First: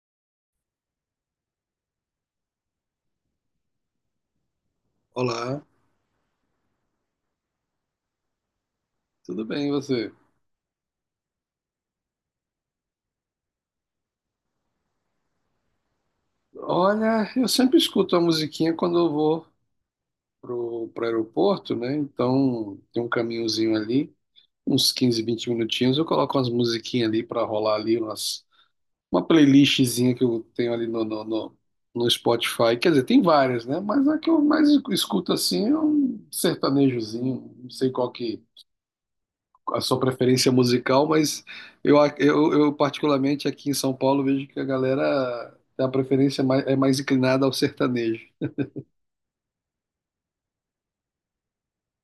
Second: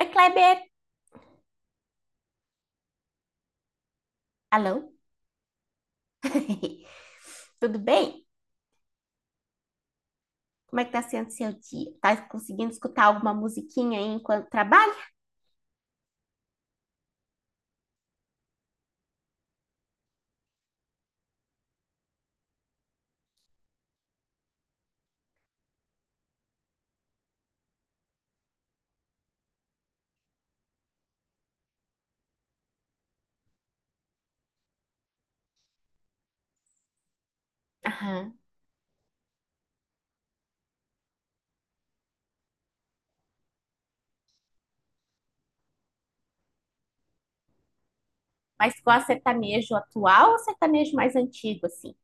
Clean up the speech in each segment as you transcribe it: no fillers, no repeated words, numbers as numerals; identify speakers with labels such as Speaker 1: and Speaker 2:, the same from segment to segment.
Speaker 1: Oi, Kleber! Alô?
Speaker 2: Olá,
Speaker 1: Tudo bem?
Speaker 2: tudo bem e você?
Speaker 1: Como é que tá sendo seu dia? Tá conseguindo escutar alguma musiquinha aí enquanto trabalha?
Speaker 2: Olha, eu sempre escuto a musiquinha quando eu vou pro aeroporto, né? Então tem um caminhozinho ali, uns 15, 20 minutinhos, eu coloco umas musiquinhas ali pra rolar ali, umas, uma playlistzinha que eu tenho ali no Spotify. Quer dizer, tem várias, né? Mas a que eu mais escuto assim é um sertanejozinho, não sei qual
Speaker 1: Aham.
Speaker 2: que, a sua preferência musical, mas eu particularmente aqui em São Paulo vejo que a galera tem a preferência mais, é mais inclinada ao sertanejo.
Speaker 1: Mas gosta de sertanejo atual ou sertanejo mais antigo, assim?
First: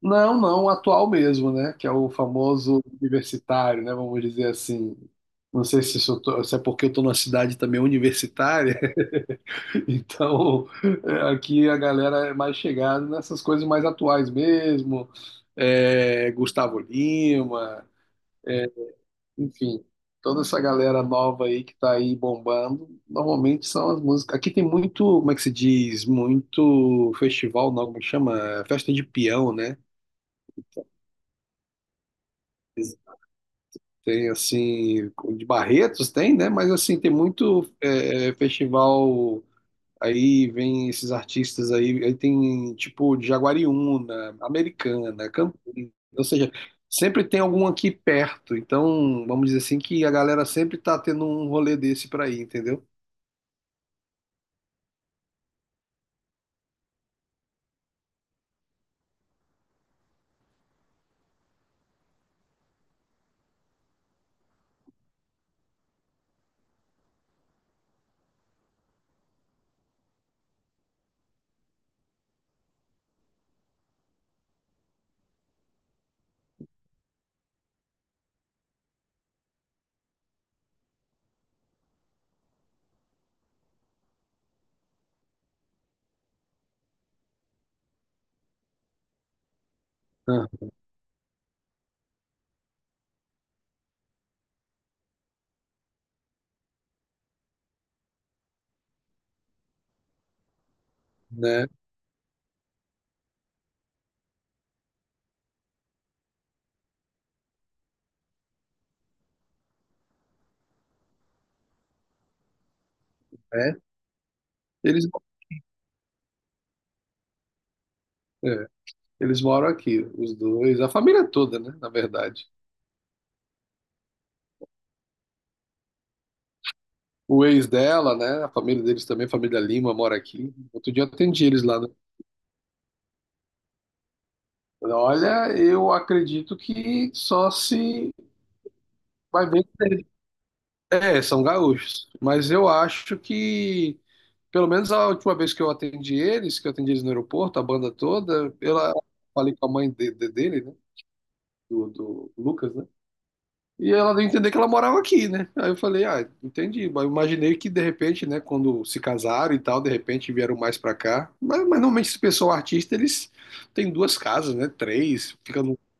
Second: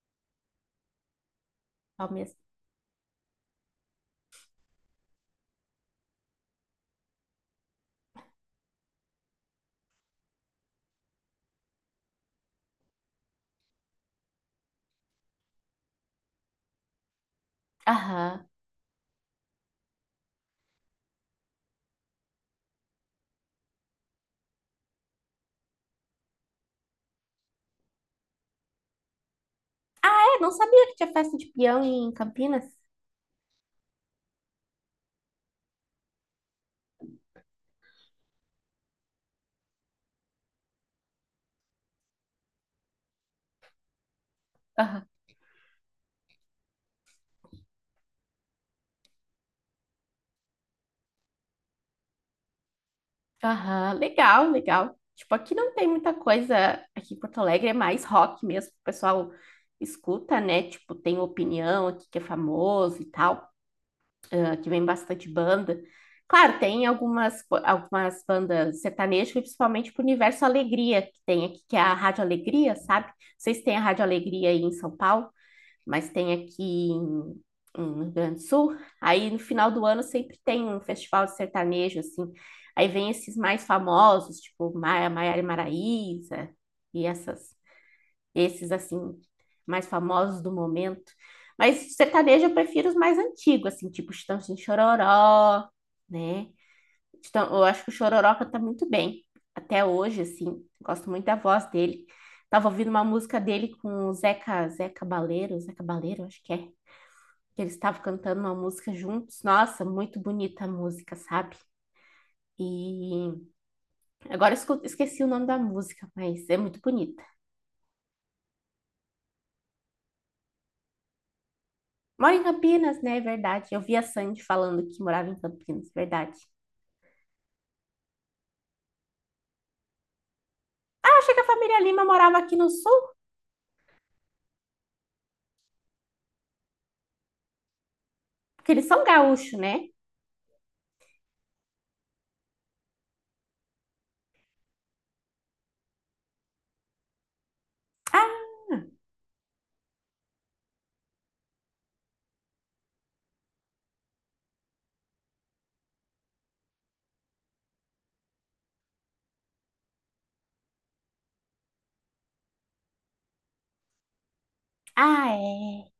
Speaker 2: Não, não, o atual mesmo, né? Que é o
Speaker 1: Ao mesmo.
Speaker 2: famoso universitário, né? Vamos dizer assim. Não sei se, se é porque eu tô numa cidade também universitária, então é, aqui a galera é mais chegada nessas coisas mais atuais mesmo. É, Gustavo Lima.
Speaker 1: Aham.
Speaker 2: Enfim, toda essa galera nova aí que tá aí bombando, normalmente são as músicas. Aqui tem muito, como é que se diz? Muito festival, não, como é que chama? Festa de peão, né?
Speaker 1: É, não sabia que tinha festa de peão em Campinas.
Speaker 2: Tem assim, de Barretos tem, né? Mas assim, tem muito festival aí, vem esses artistas aí, aí tem tipo de Jaguariúna,
Speaker 1: Aham.
Speaker 2: Americana, Campinas, ou seja, sempre tem algum aqui perto. Então, vamos dizer assim que a galera sempre tá tendo um rolê desse pra ir, entendeu?
Speaker 1: Aham, legal, legal. Tipo, aqui não tem muita coisa. Aqui em Porto Alegre é mais rock mesmo, que o pessoal escuta, né? Tipo, tem opinião aqui que é famoso e tal. Ah, que vem bastante banda. Claro, tem algumas bandas sertanejas, principalmente pro Universo Alegria, que tem aqui, que é a Rádio Alegria, sabe? Não sei se tem a Rádio Alegria aí em São Paulo, mas tem aqui em Rio Grande do Sul. Aí no final do ano sempre tem um festival de sertanejo, assim. Aí vem esses mais famosos, tipo Maiara e Maraíza e essas esses assim mais famosos
Speaker 2: Ah,
Speaker 1: do momento. Mas sertanejo eu prefiro os mais antigos, assim, tipo Chitãozinho e Chororó, né? Então eu acho que o Chororó canta muito bem, até hoje, assim, gosto muito da voz
Speaker 2: né?
Speaker 1: dele. Tava ouvindo uma música dele com o Zeca Baleiro, acho que é, que eles estavam cantando uma música juntos. Nossa, muito bonita a música, sabe? E
Speaker 2: É.
Speaker 1: agora eu
Speaker 2: Eles,
Speaker 1: esqueci o nome da música, mas é muito bonita.
Speaker 2: é, eles moram aqui, os dois, a família toda, né? Na
Speaker 1: Mora em
Speaker 2: verdade.
Speaker 1: Campinas, né? É verdade. Eu vi a Sandy falando que morava em Campinas, verdade.
Speaker 2: O ex dela, né? A família deles também, a família Lima, mora aqui. Outro dia eu
Speaker 1: Ah, achei que a
Speaker 2: atendi eles
Speaker 1: família
Speaker 2: lá, né?
Speaker 1: Lima morava aqui no sul,
Speaker 2: Olha, eu acredito que só se
Speaker 1: porque eles são
Speaker 2: vai
Speaker 1: gaúchos,
Speaker 2: ver.
Speaker 1: né?
Speaker 2: É, são gaúchos. Mas eu acho que, pelo menos a última vez que eu atendi eles, que eu atendi eles no aeroporto, a banda toda,
Speaker 1: Ah,
Speaker 2: eu falei com a mãe dele, né? Do Lucas, né? E ela deu a entender que ela morava aqui, né? Aí eu falei, ah, entendi. Mas eu imaginei que de repente, né, quando se casaram e tal, de repente vieram mais pra cá. Mas normalmente esse pessoal artista, eles têm duas casas, né? Três, fica no
Speaker 1: é.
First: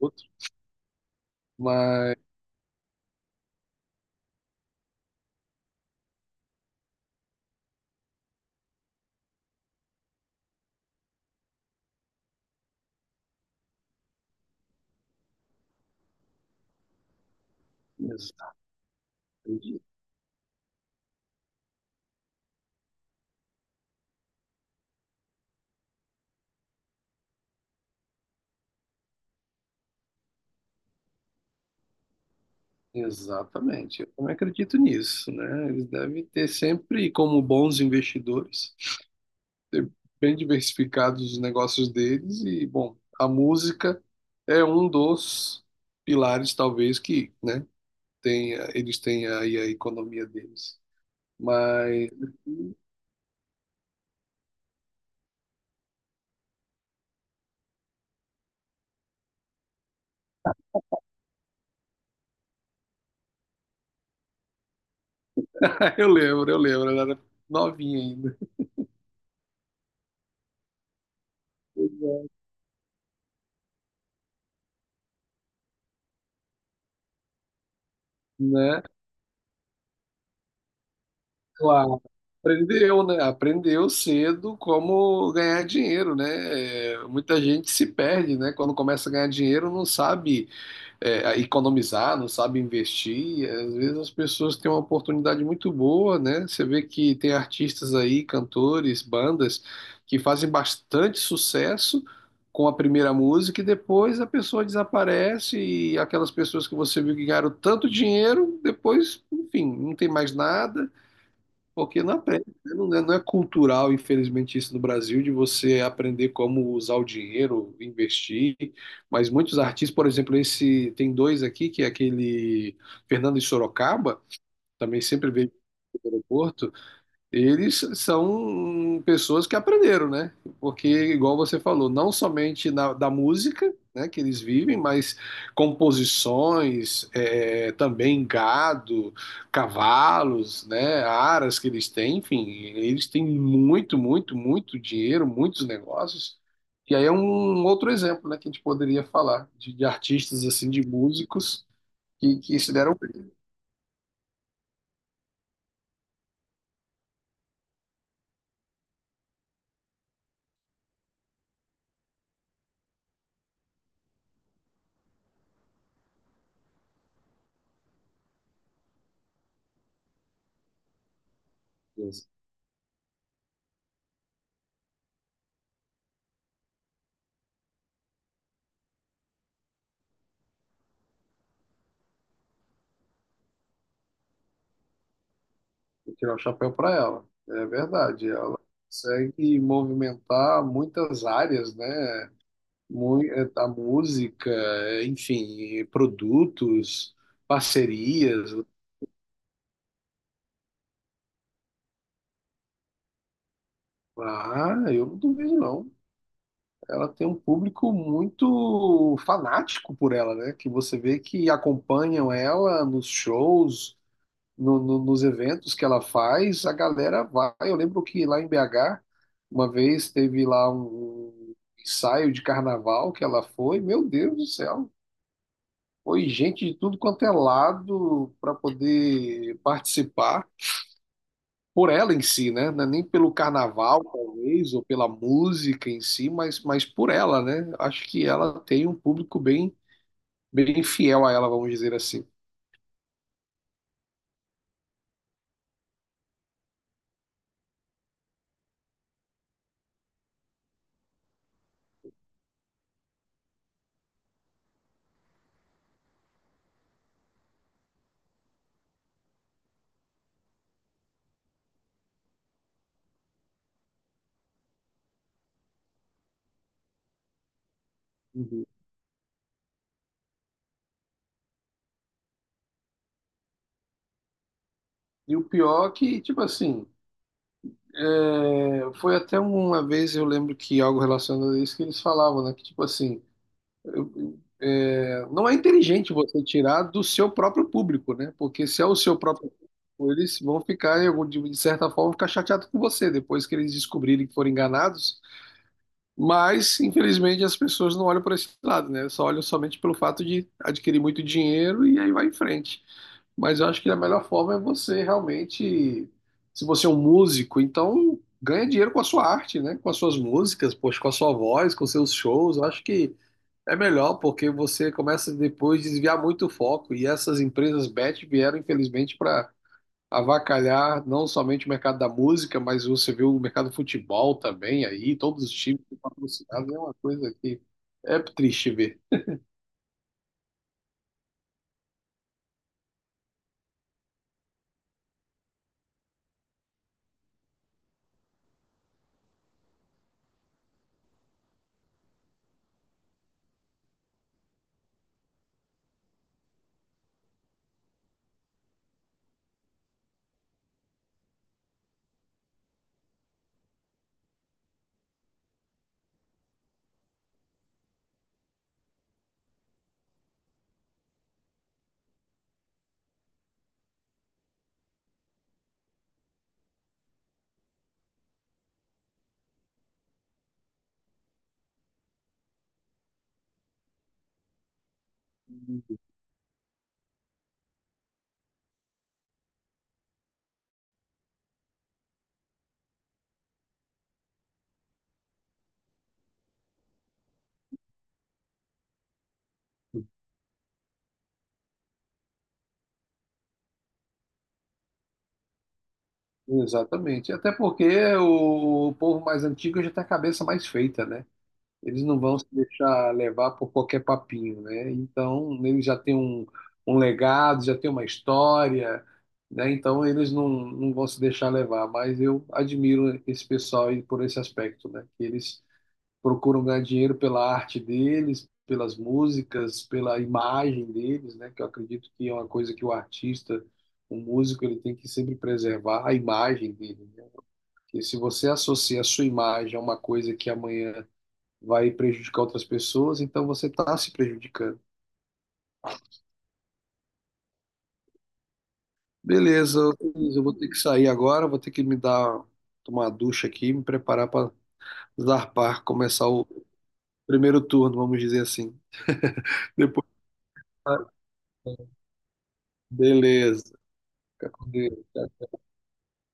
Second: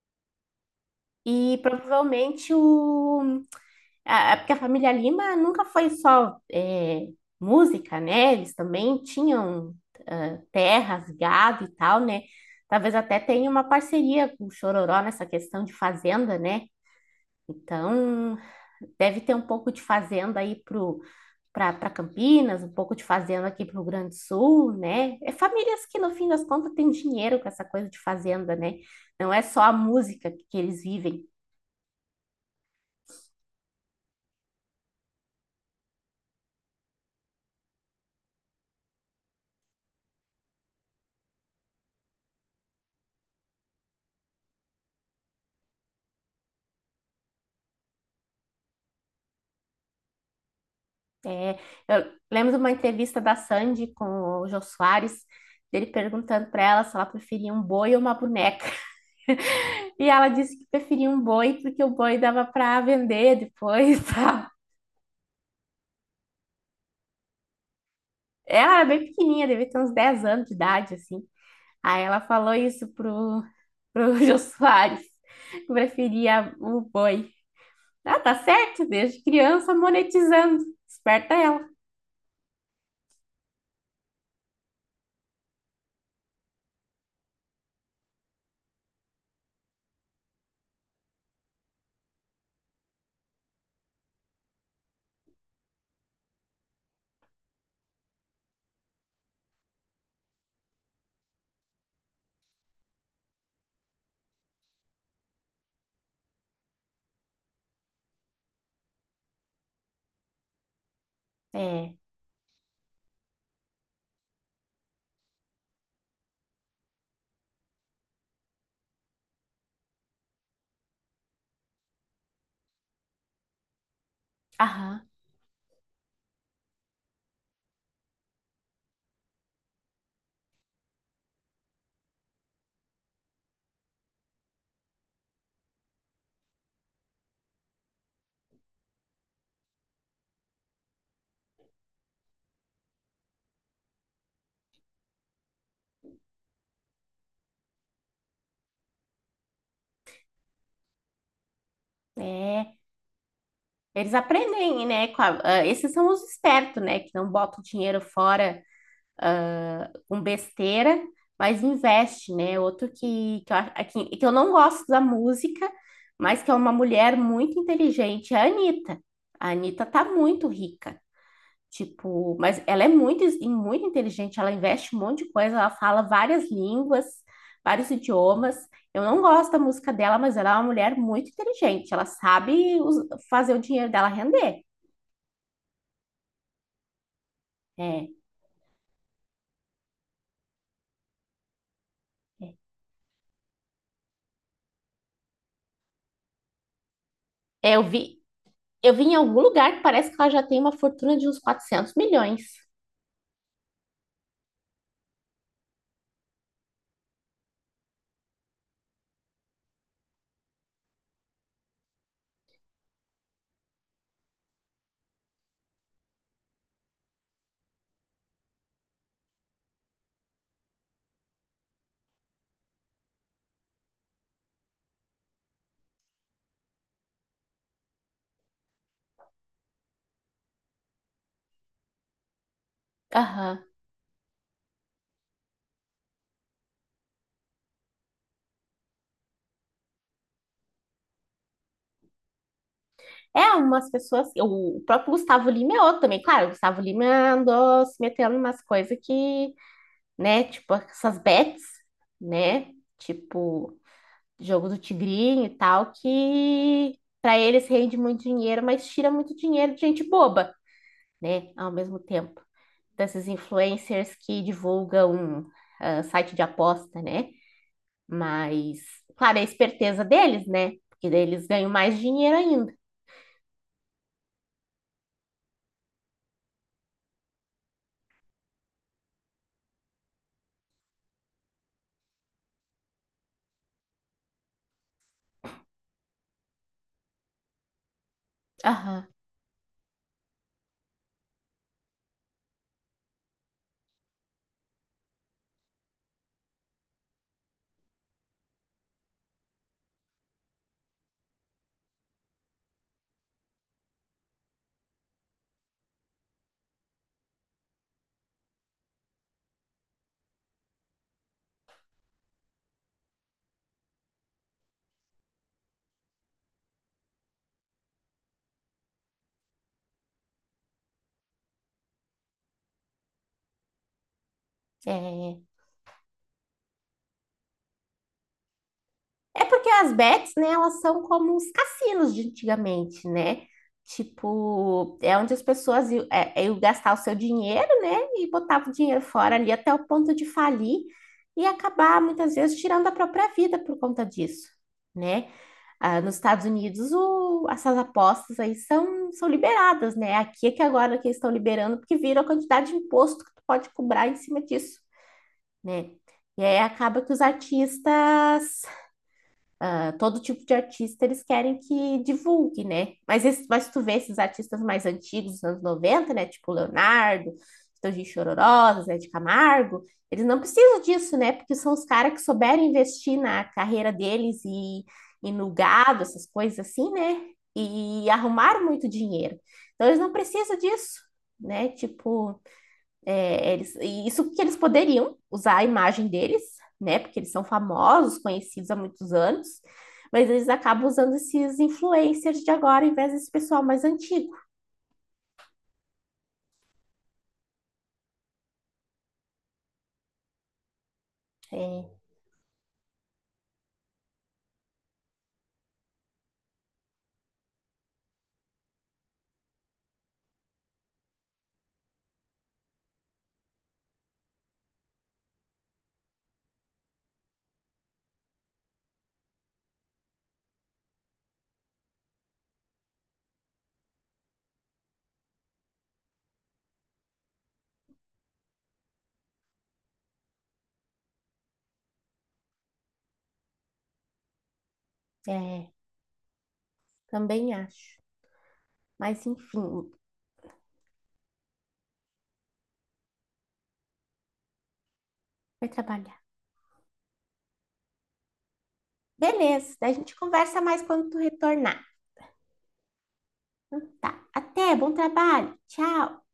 Speaker 2: outro.
Speaker 1: E
Speaker 2: Mas
Speaker 1: provavelmente o. Ah, porque a família Lima nunca foi só música, né? Eles também tinham ah, terras, gado e tal, né? Talvez até tenha uma parceria com o Chororó nessa questão de fazenda, né? Então,
Speaker 2: exa-
Speaker 1: deve ter um pouco de fazenda aí pro para Campinas, um pouco de fazenda aqui para o Rio Grande do Sul, né? É famílias que, no fim das contas, têm dinheiro com essa coisa de fazenda, né? Não é só a música que eles vivem.
Speaker 2: exatamente, eu também acredito nisso, né? Eles devem ter sempre, como bons investidores, ter bem diversificados os negócios deles e, bom, a música é um dos pilares, talvez, que, né? tem, eles têm aí a economia deles. Mas
Speaker 1: Eu lembro de uma entrevista da Sandy com o Jô Soares, dele perguntando para ela se ela preferia um boi ou uma boneca. E ela disse que preferia um boi porque o boi dava para vender depois, tá?
Speaker 2: eu lembro, ela era novinha ainda,
Speaker 1: Ela era bem pequenininha, devia ter uns 10 anos de idade, assim. Aí ela falou isso pro Jô Soares, que preferia o boi. Ah, tá
Speaker 2: né?
Speaker 1: certo, desde criança monetizando. Esperta ela.
Speaker 2: Claro, aprendeu, né? Aprendeu cedo como ganhar dinheiro, né? É, muita gente se perde, né? Quando começa a ganhar dinheiro, não sabe economizar, não sabe investir. Às vezes as pessoas têm uma oportunidade muito boa, né? Você vê que tem artistas aí, cantores, bandas, que fazem bastante sucesso com a primeira música e depois a pessoa desaparece e aquelas pessoas que você viu que ganharam tanto dinheiro, depois, enfim, não tem mais nada.
Speaker 1: É,
Speaker 2: Porque não aprende, né? Não é cultural, infelizmente, isso no Brasil, de você aprender como usar o dinheiro, investir. Mas muitos artistas, por exemplo, esse tem dois aqui, que é aquele Fernando de Sorocaba,
Speaker 1: aham,
Speaker 2: também sempre veio do aeroporto, eles são pessoas que aprenderam, né? Porque, igual você falou, não somente da música, né, que eles vivem, mas composições, também gado, cavalos, né, aras que eles têm, enfim, eles têm muito, muito, muito dinheiro, muitos negócios. E aí é um outro exemplo, né, que a gente poderia falar de artistas assim, de músicos que se
Speaker 1: é.
Speaker 2: deram
Speaker 1: Eles aprendem, né? Ah, esses são os espertos, né? Que não botam dinheiro fora com besteira, mas investe, né? Outro que eu não gosto da música, mas que é uma mulher muito inteligente, é a Anitta. A Anitta tá muito rica.
Speaker 2: bem.
Speaker 1: Tipo, mas ela é muito inteligente, ela investe um monte de coisa, ela fala várias línguas, vários idiomas. Eu não gosto da música dela, mas ela é uma mulher muito inteligente, ela sabe fazer o dinheiro dela render.
Speaker 2: Vou tirar o chapéu para ela. É
Speaker 1: É,
Speaker 2: verdade, ela consegue movimentar muitas áreas, né?
Speaker 1: é.
Speaker 2: A música, enfim, e produtos,
Speaker 1: É,
Speaker 2: parcerias.
Speaker 1: eu vi em algum lugar que parece que ela já tem uma fortuna de uns 400 milhões.
Speaker 2: Ah, eu não duvido, não. Ela tem um público muito fanático por ela, né? Que você vê que acompanham ela nos shows, nos eventos que ela faz, a galera vai. Eu lembro que lá em BH, uma vez teve lá um ensaio de carnaval que ela foi, meu Deus do céu, foi gente de tudo quanto é lado para poder participar. Por ela em si, né? Não é nem pelo
Speaker 1: Aham.
Speaker 2: carnaval, talvez, ou pela música em si, mas por ela, né? Acho que ela tem um público bem, bem fiel a ela, vamos dizer assim.
Speaker 1: É, umas pessoas. O próprio Gustavo Lima é outro também. Claro, o Gustavo Lima andou se metendo em umas coisas que, né, tipo, essas bets, né? Tipo, jogo do Tigrinho e tal, que para eles rende muito dinheiro, mas tira muito dinheiro de gente boba, né? Ao mesmo tempo, desses influencers que divulgam ah, site de aposta, né?
Speaker 2: Uhum.
Speaker 1: Mas, claro, é a esperteza deles, né? Porque daí eles ganham mais dinheiro ainda.
Speaker 2: E o pior é que, tipo assim, é, foi até uma vez, eu lembro que algo relacionado a isso que eles falavam, né? Que tipo assim, não é inteligente você tirar do seu próprio público, né? Porque se é o
Speaker 1: Aham.
Speaker 2: seu próprio público, eles vão ficar, de certa forma, ficar chateados com você. Depois que eles descobrirem que foram enganados, mas, infelizmente, as pessoas não olham por esse lado, né? Só olham somente pelo fato de adquirir muito dinheiro e aí vai em frente. Mas eu acho que a melhor forma é você realmente, se você é um músico, então ganha dinheiro com a sua arte, né? Com as suas músicas, poxa, com a sua voz, com seus shows. Eu acho que é melhor porque você começa depois a desviar muito o foco e essas empresas bet vieram, infelizmente, para avacalhar não somente o mercado da música, mas você vê o mercado do futebol também aí,
Speaker 1: É.
Speaker 2: todos os times patrocinados, é uma coisa que é triste ver.
Speaker 1: É porque as bets, né, elas são como os cassinos de antigamente, né? Tipo, é onde as pessoas iam, iam gastar o seu dinheiro, né? E botavam o dinheiro fora ali até o ponto de falir e acabar, muitas vezes, tirando a própria vida por conta disso, né? Ah, nos Estados Unidos, essas apostas aí são liberadas, né? Aqui é que agora que eles estão liberando, porque viram a quantidade de imposto que tu pode cobrar em cima disso, né? E aí acaba que os artistas ah, todo tipo de artista eles querem que divulgue, né? Mas, esse, mas tu vê esses artistas mais antigos, dos anos 90 né? Tipo Leonardo, Tangin Chororó, Zé de Camargo, eles não precisam disso, né? Porque são os caras que souberam investir na carreira deles e no gado, essas coisas assim, né? E arrumaram muito dinheiro. Então eles não precisam disso, né? Tipo, é, eles, e isso que eles poderiam usar a imagem deles, né? Porque eles são famosos, conhecidos há muitos anos, mas eles acabam usando esses influencers de agora em vez desse pessoal mais antigo.
Speaker 2: Exatamente. Até porque o povo mais antigo já tem a cabeça mais feita, né?
Speaker 1: É,
Speaker 2: Eles não vão se deixar levar por qualquer papinho, né? Então, eles já têm um, um legado, já têm uma história, né? Então, eles não vão se deixar levar. Mas eu admiro esse pessoal aí por esse aspecto, né? Que eles procuram ganhar dinheiro pela arte deles, pelas músicas, pela imagem deles, né? Que eu acredito que é uma coisa que o artista, o músico, ele tem que sempre preservar a imagem dele, né? Porque se você associa a sua imagem a uma coisa que amanhã vai prejudicar outras pessoas, então você está se prejudicando.
Speaker 1: é, também acho. Mas
Speaker 2: Beleza,
Speaker 1: enfim,
Speaker 2: Luiz, eu vou ter que sair agora, vou ter que me dar tomar uma ducha aqui, me preparar para
Speaker 1: vai
Speaker 2: zarpar,
Speaker 1: trabalhar.
Speaker 2: começar o primeiro turno, vamos dizer assim.
Speaker 1: Beleza, daí a
Speaker 2: Depois,
Speaker 1: gente conversa mais quando tu retornar,
Speaker 2: beleza.
Speaker 1: tá?
Speaker 2: Fica com
Speaker 1: Até, bom
Speaker 2: Deus.
Speaker 1: trabalho, tchau!